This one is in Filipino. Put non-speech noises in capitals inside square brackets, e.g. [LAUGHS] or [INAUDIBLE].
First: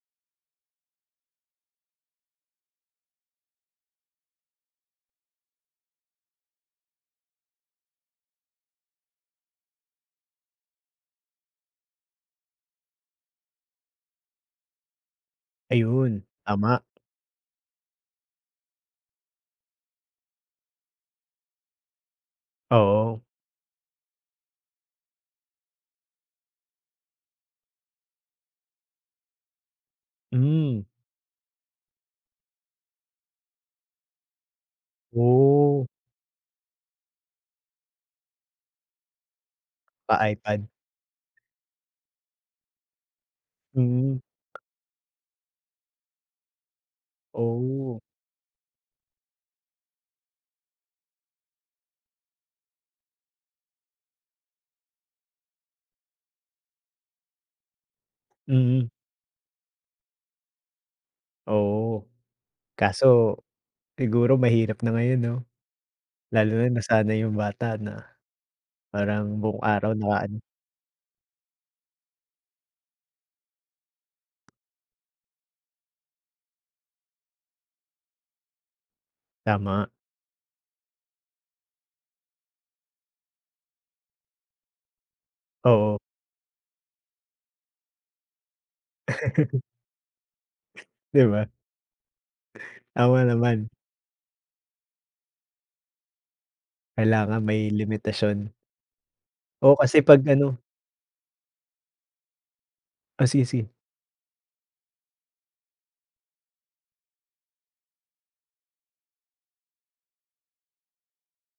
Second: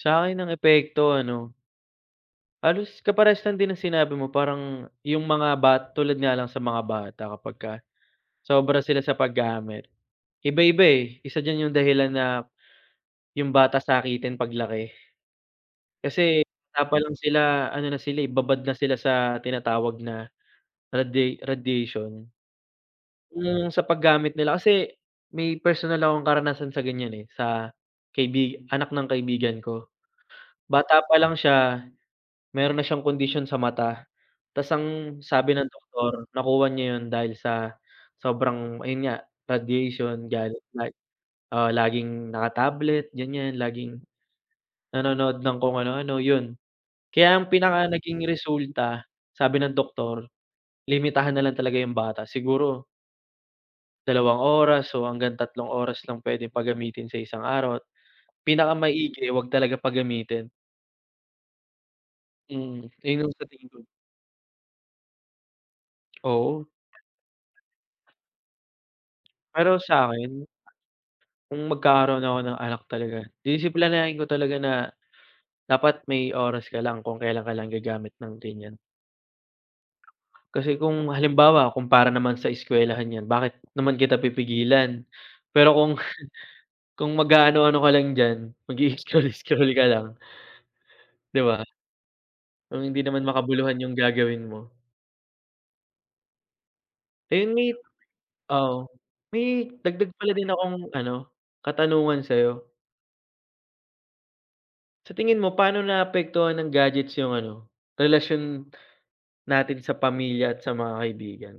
Sa'kin ang epekto ano halos kaparehas lang din ng sinabi mo parang 'yung mga bat tulad nga lang sa mga bata kapagka sobra sila sa paggamit. Iba-iba eh, isa diyan 'yung dahilan na, 'yung bata sakitin paglaki. Ayun. Kasi Tama. bata pa lang sila ano na sila eh, babad na sila sa tinatawag na radia radiation. Oo. 'Yung sa paggamit nila kasi may personal akong karanasan sa ganyan eh, sa kaibig anak ng kaibigan ko. Hmm. Bata pa lang siya, meron na siyang kondisyon sa mata. Ta's ang sabi ng Oh. doktor nakuha niya yun dahil sa sobrang, ayun nga, radiation, gadget Pa-iPad. like oo, laging naka-tablet ganyan laging, Mm. nanonood ng kung anu-ano, yun. Kaya ang pinaka Oh. naging resulta, sabi ng doktor, limitahan na lang talaga 'yung bata. Siguro 2 oras o hanggang 3 oras lang pwedeng pagamitin sa isang araw at Mm. pinakamaigi 'wag talaga pagamitin. Oo. Mm, yun ang Kaso, sa tingin ko. siguro mahirap na ngayon 'no? Lalo Oo. na nasanay 'yung bata na, parang buong Pero araw na ano sa'kin, kung magkakaroon ako ng anak talaga, disiplinahin ko talaga na, dapat may oras ka lang kung kailan ka lang gagamit ng ganyan. Tama. Kasi kung halimbawa kung para naman sa eskwelahan 'yan, bakit naman kita pipigilan? Pero kung Oo. [CHUCKLES] kung mag-aano-ano ka lang diyan, [LAUGHS] mag-ii-scroll-scroll ka lang 'Di 'Di ba? ba? Kung hindi Tama naman naman. makabuluhan 'yung gagawin mo Kailangan Ayun may may limitasyon. oo. May Oo, kasi dagdag 'pag pala din ano akong ano, katanungan sa'yo. O sige, sige. Sa tingin mo paano naapektuhan ng gadgets 'yung ano, relasyon natin sa pamilya at sa mga kaibigan?